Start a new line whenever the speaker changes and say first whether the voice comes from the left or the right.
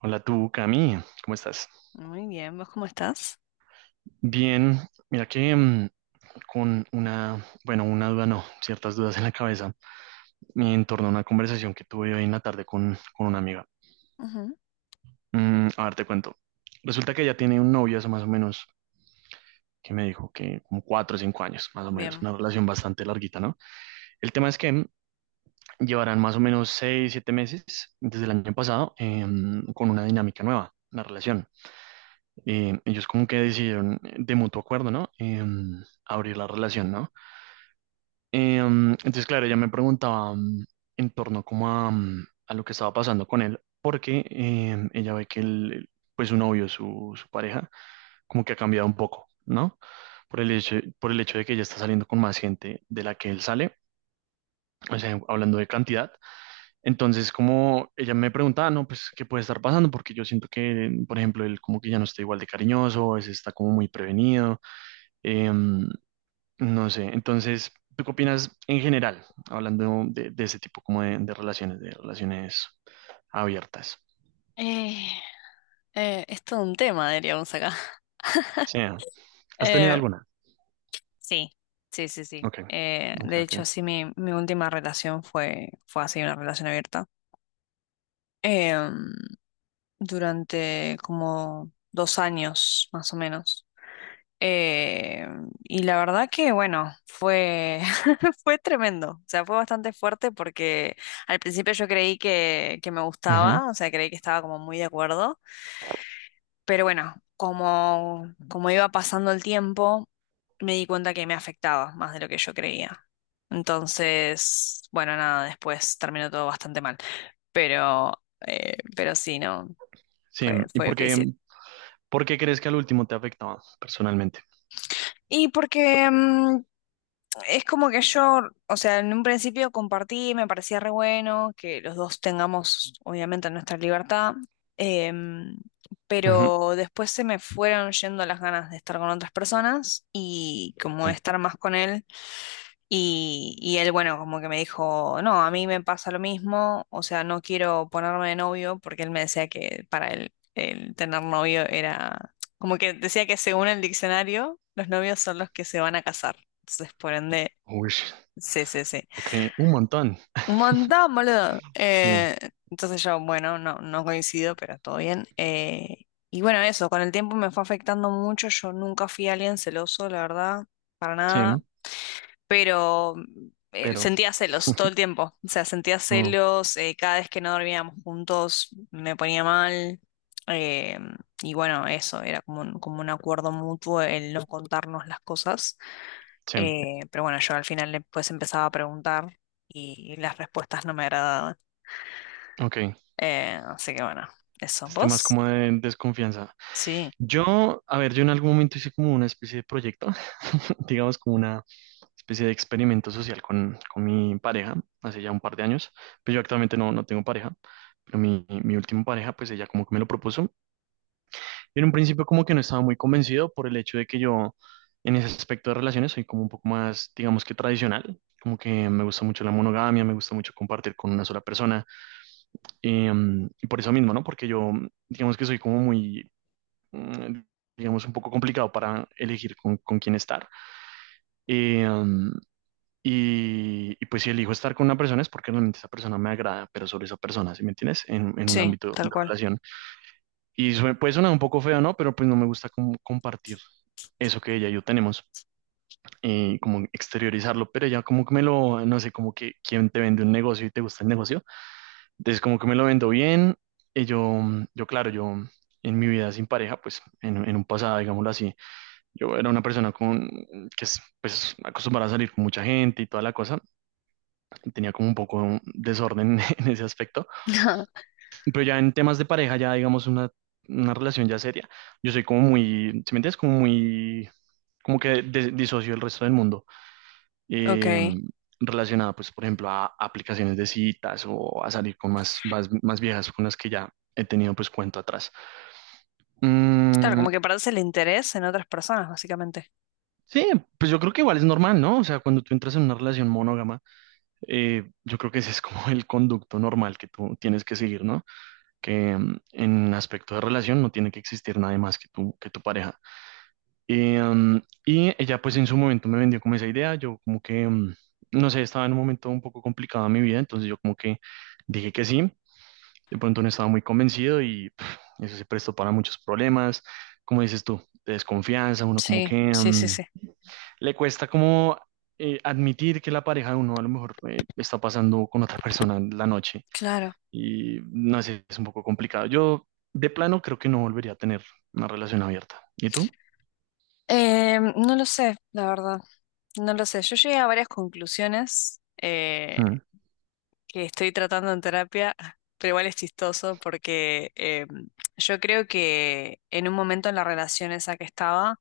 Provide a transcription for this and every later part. right: Hola tú, Cami, ¿cómo estás?
left: Muy bien, ¿vos cómo estás?
right: Bien, mira que con una, bueno, una duda no, ciertas dudas en la cabeza, me en torno a una conversación que tuve hoy en la tarde con una amiga.
left: Ujú,
right: A ver, te cuento. Resulta que ella tiene un novio hace más o menos, que me dijo que como cuatro o cinco años, más o menos,
left: bien.
right: una relación bastante larguita, ¿no? El tema es que llevarán más o menos seis, siete meses desde el año pasado con una dinámica nueva, la relación. Ellos como que decidieron de mutuo acuerdo, ¿no? Abrir la relación, ¿no? Entonces, claro, ella me preguntaba en torno como a, a lo que estaba pasando con él, porque ella ve que el, pues su novio, su pareja, como que ha cambiado un poco, ¿no? Por el hecho de que ella está saliendo con más gente de la que él sale, o sea, hablando de cantidad. Entonces, como ella me preguntaba, no, pues, ¿qué puede estar pasando? Porque yo siento que, por ejemplo, él como que ya no está igual de cariñoso, es, está como muy prevenido. Em, no sé, entonces, ¿tú qué opinas en general, hablando de ese tipo como de relaciones abiertas?
left: Eh, es todo un tema, diríamos acá.
right: Sí, ¿has tenido
left: Eh,
right: alguna?
left: sí, sí.
right: Ok, ok,
left: De hecho,
right: ok.
left: sí, mi última relación fue, fue así, una relación abierta. Em, Durante como 2 años, más o menos. Y la verdad que, bueno, fue, fue tremendo. O sea, fue bastante fuerte porque al principio yo creí que me
right: Ujú.
left: gustaba, o sea, creí que estaba como muy de acuerdo. Pero bueno, como, como iba pasando el tiempo, me di cuenta que me afectaba más de lo que yo creía. Entonces, bueno, nada, después terminó todo bastante mal. Pero, pero sí, no,
right: Sí,
left: fue,
right: ¿y
left: fue difícil.
right: por qué crees que al último te afectaba personalmente?
left: Y porque es como que yo, o sea, en un principio compartí, me parecía re bueno que los dos tengamos, obviamente, nuestra libertad, em,
right: Ujú,
left: pero después se me fueron yendo las ganas de estar con otras personas y como
right: sí.
left: de estar más con él. Y él, bueno, como que me dijo, no, a mí me pasa lo mismo, o sea, no quiero ponerme de novio porque él me decía que para él el tener novio era, como que decía que según el diccionario, los novios son los que se van a casar. Entonces, por ende...
right: Uy,
left: Sí, sí, sí.
right: ok, un montón.
left: Un montón, boludo.
right: Sí,
left: Entonces yo, bueno, no, no coincido, pero todo bien. Y bueno, eso, con el tiempo me fue afectando mucho. Yo nunca fui alguien celoso, la verdad, para nada.
right: sí,
left: Pero
right: pero
left: sentía celos todo el tiempo. O sea, sentía
right: no,
left: celos. Cada vez que no dormíamos juntos me ponía mal. eh, y bueno, eso, era como un acuerdo mutuo el no contarnos las cosas.
right: sí,
left: Pero bueno, yo al final le pues empezaba a preguntar y las respuestas no me agradaban.
right: ok.
left: Así que bueno, eso.
right: Este más
left: ¿Vos?
right: como de desconfianza.
left: Sí,
right: Yo, a ver, yo en algún momento hice como una especie de proyecto, digamos como una especie de experimento social con mi pareja, hace ya un par de años, pero yo actualmente no, no tengo pareja, pero mi última pareja, pues ella como que me lo propuso. Y en un principio como que no estaba muy convencido por el hecho de que yo en ese aspecto de relaciones soy como un poco más, digamos que tradicional, como que me gusta mucho la monogamia, me gusta mucho compartir con una sola persona. Y por eso mismo, ¿no? Porque yo, digamos que soy como muy mm, digamos, un poco complicado para elegir con quién estar. Eh, um, y, y, pues si elijo estar con una persona es porque realmente esa persona me agrada, pero sobre esa persona, ¿sí me entiendes? En un
left: sí,
right: ámbito
left: tal
right: de
left: cual.
right: relación. Y puede sonar un poco feo, ¿no? Pero pues no me gusta como compartir eso que ella y yo tenemos, como exteriorizarlo, pero ya como que me lo, no sé, como que quien te vende un negocio y te gusta el negocio, entonces como que me lo vendo bien, y yo claro, yo en mi vida sin pareja, pues en un pasado, digámoslo así, yo era una persona que es pues, acostumbrada a salir con mucha gente y toda la cosa. Tenía como un poco un desorden en ese aspecto. Pero ya en temas de pareja, ya digamos una relación ya seria, yo soy como muy, ¿sí me entiendes? Como muy, como que disocio del resto del mundo. eh,
left: Ok.
right: Relacionada, pues, por ejemplo, a aplicaciones de citas o a salir con más, más, más viejas con las que ya he tenido pues cuento atrás.
left: Claro,
right: Mm,
left: como que parece el interés en otras personas, básicamente.
right: sí, pues yo creo que igual es normal, ¿no? O sea, cuando tú entras en una relación monógama yo creo que ese es como el conducto normal que tú tienes que seguir, ¿no? Que en aspecto de relación no tiene que existir nadie más que tú, que tu pareja. Y, mm, y ella pues en su momento me vendió como esa idea, yo como que, no sé, estaba en un momento un poco complicado en mi vida, entonces yo como que dije que sí, de pronto no estaba muy convencido y pff, eso se prestó para muchos problemas, como dices tú, de desconfianza, uno como
left: Sí,
right: que...
left: sí, sí, sí.
right: le cuesta como admitir que la pareja de uno a lo mejor está pasando con otra persona en la noche
left: Claro.
right: y no sé, es un poco complicado. Yo de plano creo que no volvería a tener una relación abierta. ¿Y tú?
left: No lo sé, la verdad. No lo sé. Yo llegué a varias conclusiones.
right: Mm.
left: Que estoy tratando en terapia, pero igual es chistoso porque yo creo que en un momento en la relación esa que estaba,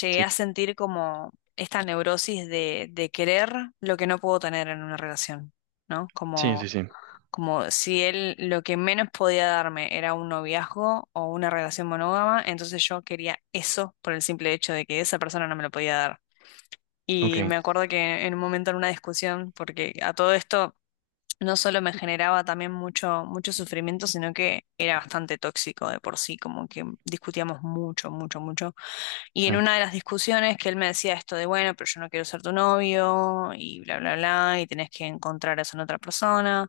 left: llegué
right: Sí,
left: a sentir como esta neurosis de querer lo que no puedo tener en una relación, ¿no?
right: sí, sí,
left: Como,
right: sí.
left: como si él lo que menos podía darme era un noviazgo o una relación monógama, entonces yo quería eso por el simple hecho de que esa persona no me lo podía dar.
right: Ok,
left: Y me acuerdo que en un momento en una discusión, porque a todo esto no solo me generaba también mucho, mucho sufrimiento, sino que era bastante tóxico de por sí, como que discutíamos mucho, mucho, mucho. Y
right: sí,
left: en una de las discusiones que él me decía esto de, bueno, pero yo no quiero ser tu novio y bla, bla, bla, y tenés que encontrar eso en otra persona.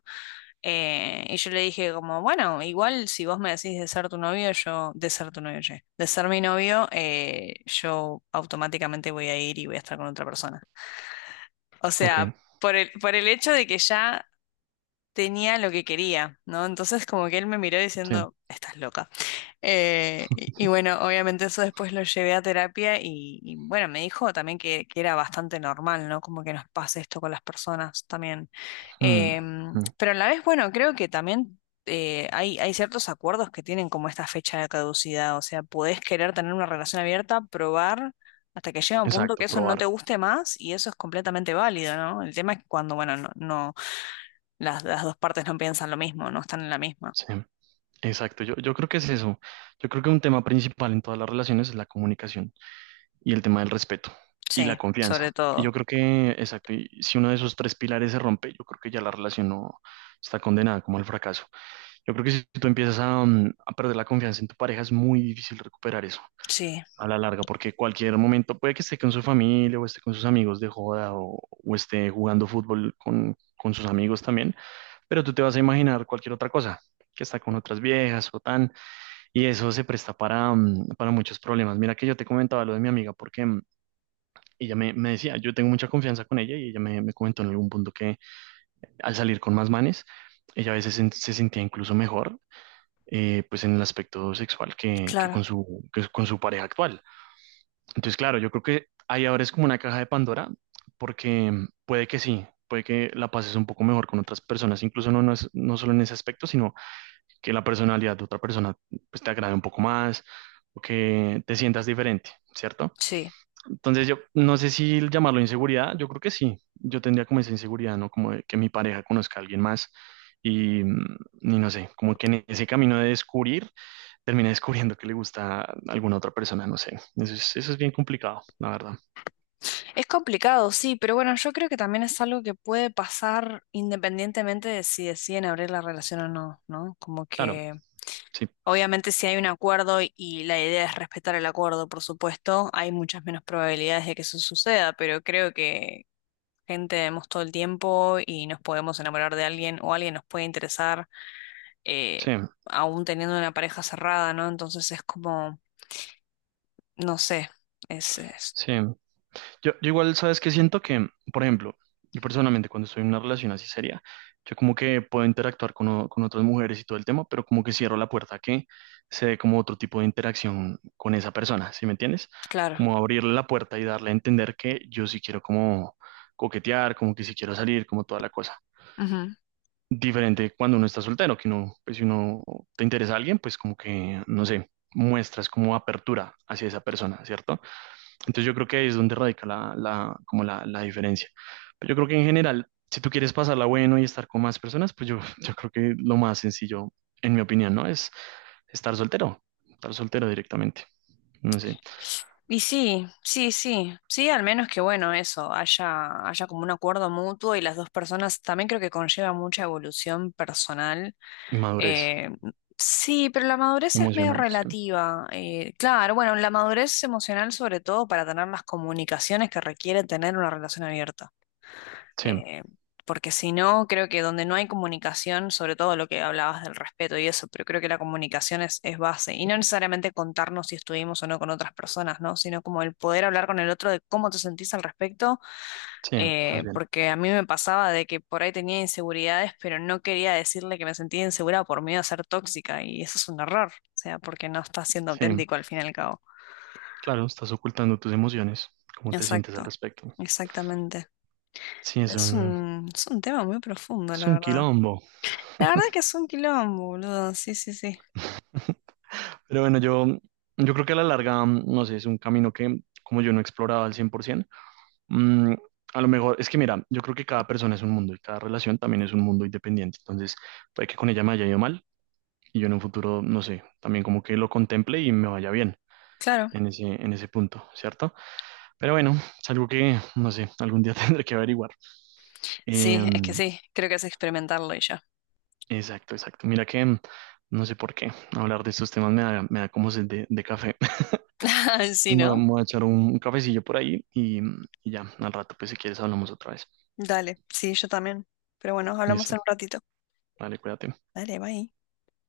left: Y yo le dije como, bueno, igual si vos me decís de ser tu novio, yo, de ser tu novio, che, de ser mi novio, yo automáticamente voy a ir y voy a estar con otra persona. O
right: ok,
left: sea... por el hecho de que ya tenía lo que quería, ¿no? Entonces como que él me miró
right: sí.
left: diciendo, estás loca. Y bueno, obviamente eso después lo llevé a terapia y bueno, me dijo también que era bastante normal, ¿no? Como que nos pase esto con las personas también.
right: Mm, mm.
left: Pero a la vez, bueno, creo que también... Hay, hay ciertos acuerdos que tienen como esta fecha de caducidad, o sea, podés querer tener una relación abierta, probar hasta que llega un punto que
right: Exacto,
left: eso no te
right: probar.
left: guste más y eso es completamente válido, ¿no? El tema es que cuando, bueno, no, no las dos partes no piensan lo mismo, no están en la misma.
right: Sí, exacto. Yo creo que es eso. Yo creo que un tema principal en todas las relaciones es la comunicación. Y el tema del respeto y la
left: Sí, sobre
right: confianza. Y yo
left: todo.
right: creo que, exacto, y si uno de esos tres pilares se rompe, yo creo que ya la relación no está condenada como al fracaso. Yo creo que si tú empiezas a, a perder la confianza en tu pareja, es muy difícil recuperar eso
left: Sí,
right: a la larga, porque cualquier momento, puede que esté con su familia o esté con sus amigos de joda o esté jugando fútbol con sus amigos también, pero tú te vas a imaginar cualquier otra cosa, que está con otras viejas o tan, y eso se presta para, para muchos problemas. Mira que yo te comentaba lo de mi amiga, porque ella me decía, yo tengo mucha confianza con ella y ella me comentó en algún punto que al salir con más manes, ella a veces se sentía incluso mejor, pues en el aspecto sexual
left: claro,
right: que con su pareja actual. Entonces, claro, yo creo que ahí ahora es como una caja de Pandora, porque puede que sí. Puede que la pases un poco mejor con otras personas, incluso no, no, no solo en ese aspecto, sino que la personalidad de otra persona pues, te agrade un poco más o que te sientas diferente, ¿cierto?
left: sí.
right: Entonces yo no sé si llamarlo inseguridad, yo creo que sí. Yo tendría como esa inseguridad, ¿no? Como de que mi pareja conozca a alguien más y, mm, y no sé, como que en ese camino de descubrir, termina descubriendo que le gusta a alguna otra persona, no sé. Eso es bien complicado, la verdad.
left: Es complicado, sí, pero bueno, yo creo que también es algo que puede pasar independientemente de si deciden abrir la relación o no, ¿no? Como
right: Claro,
left: que
right: sí,
left: obviamente si hay un acuerdo y la idea es respetar el acuerdo, por supuesto, hay muchas menos probabilidades de que eso suceda, pero creo que gente vemos todo el tiempo y nos podemos enamorar de alguien o alguien nos puede interesar. eh,
right: sí,
left: Aún teniendo una pareja cerrada, ¿no? Entonces es como, no sé, es-
right: sí. Yo igual, ¿sabes qué siento? Que, por ejemplo, yo personalmente cuando estoy en una relación así seria, yo como que puedo interactuar con, con otras mujeres y todo el tema, pero como que cierro la puerta a que se dé como otro tipo de interacción con esa persona, ¿sí me entiendes?
left: claro.
right: Como abrirle la puerta y darle a entender que yo sí quiero como coquetear, como que sí quiero salir, como toda la cosa.
left: Ujú.
right: Diferente cuando uno está soltero, que no, pues si uno te interesa a alguien, pues como que, no sé, muestras como apertura hacia esa persona, ¿cierto? Entonces yo creo que ahí es donde radica como la diferencia. Pero yo creo que en general, si tú quieres pasarla bueno y estar con más personas, pues yo, yo creo que lo más sencillo, en mi opinión, ¿no? Es estar soltero, estar soltero directamente, no sé,
left: Y sí, sí, sí, sí, al menos que bueno, eso, haya, haya como un acuerdo mutuo y las dos personas también creo que conlleva mucha evolución personal.
right: y madurez
left: Eh, sí, pero la madurez es medio
right: emocional, sí,
left: relativa. Claro, bueno, la madurez emocional sobre todo para tener las comunicaciones que requiere tener una relación abierta.
right: sí,
left: eh, Porque si no, creo que donde no hay comunicación, sobre todo lo que hablabas del respeto y eso, pero creo que la comunicación es base. Y no necesariamente contarnos si estuvimos o no con otras personas, ¿no? Sino como el poder hablar con el otro de cómo te sentís al respecto,
right: sí, más bien,
left: porque a mí me pasaba de que por ahí tenía inseguridades, pero no quería decirle que me sentía insegura por miedo a ser tóxica, y eso es un error, o sea, porque no estás siendo
right: sí.
left: auténtico al fin y al cabo.
right: Claro, estás ocultando tus emociones, cómo te sientes
left: Exacto,
right: al respecto.
left: exactamente.
right: Sí,
left: Es un tema muy profundo,
right: es
left: la
right: un
left: verdad.
right: quilombo.
left: La verdad que es un quilombo, boludo. Sí, sí, sí.
right: Pero bueno, yo creo que a la larga, no sé, es un camino que como yo no he explorado al 100%. Mm, a lo mejor, es que mira, yo creo que cada persona es un mundo y cada relación también es un mundo independiente. Entonces, puede que con ella me haya ido mal y yo en un futuro, no sé, también como que lo contemple y me vaya bien
left: Claro.
right: en ese punto, ¿cierto? Pero bueno, es algo que, no sé, algún día tendré que averiguar.
left: Sí, es que
right: Em,
left: sí. Creo que es experimentarlo y ya.
right: exacto, exacto. Mira que, no sé por qué, hablar de estos temas me da como sed de café.
left: Sí, ¿no?
right: Me voy a echar un cafecillo por ahí y ya, al rato, pues si quieres hablamos otra vez.
left: Dale. Sí, yo también. Pero bueno,
right: Y
left: hablamos
right: eso,
left: en un ratito.
right: vale, cuídate.
left: Dale, bye.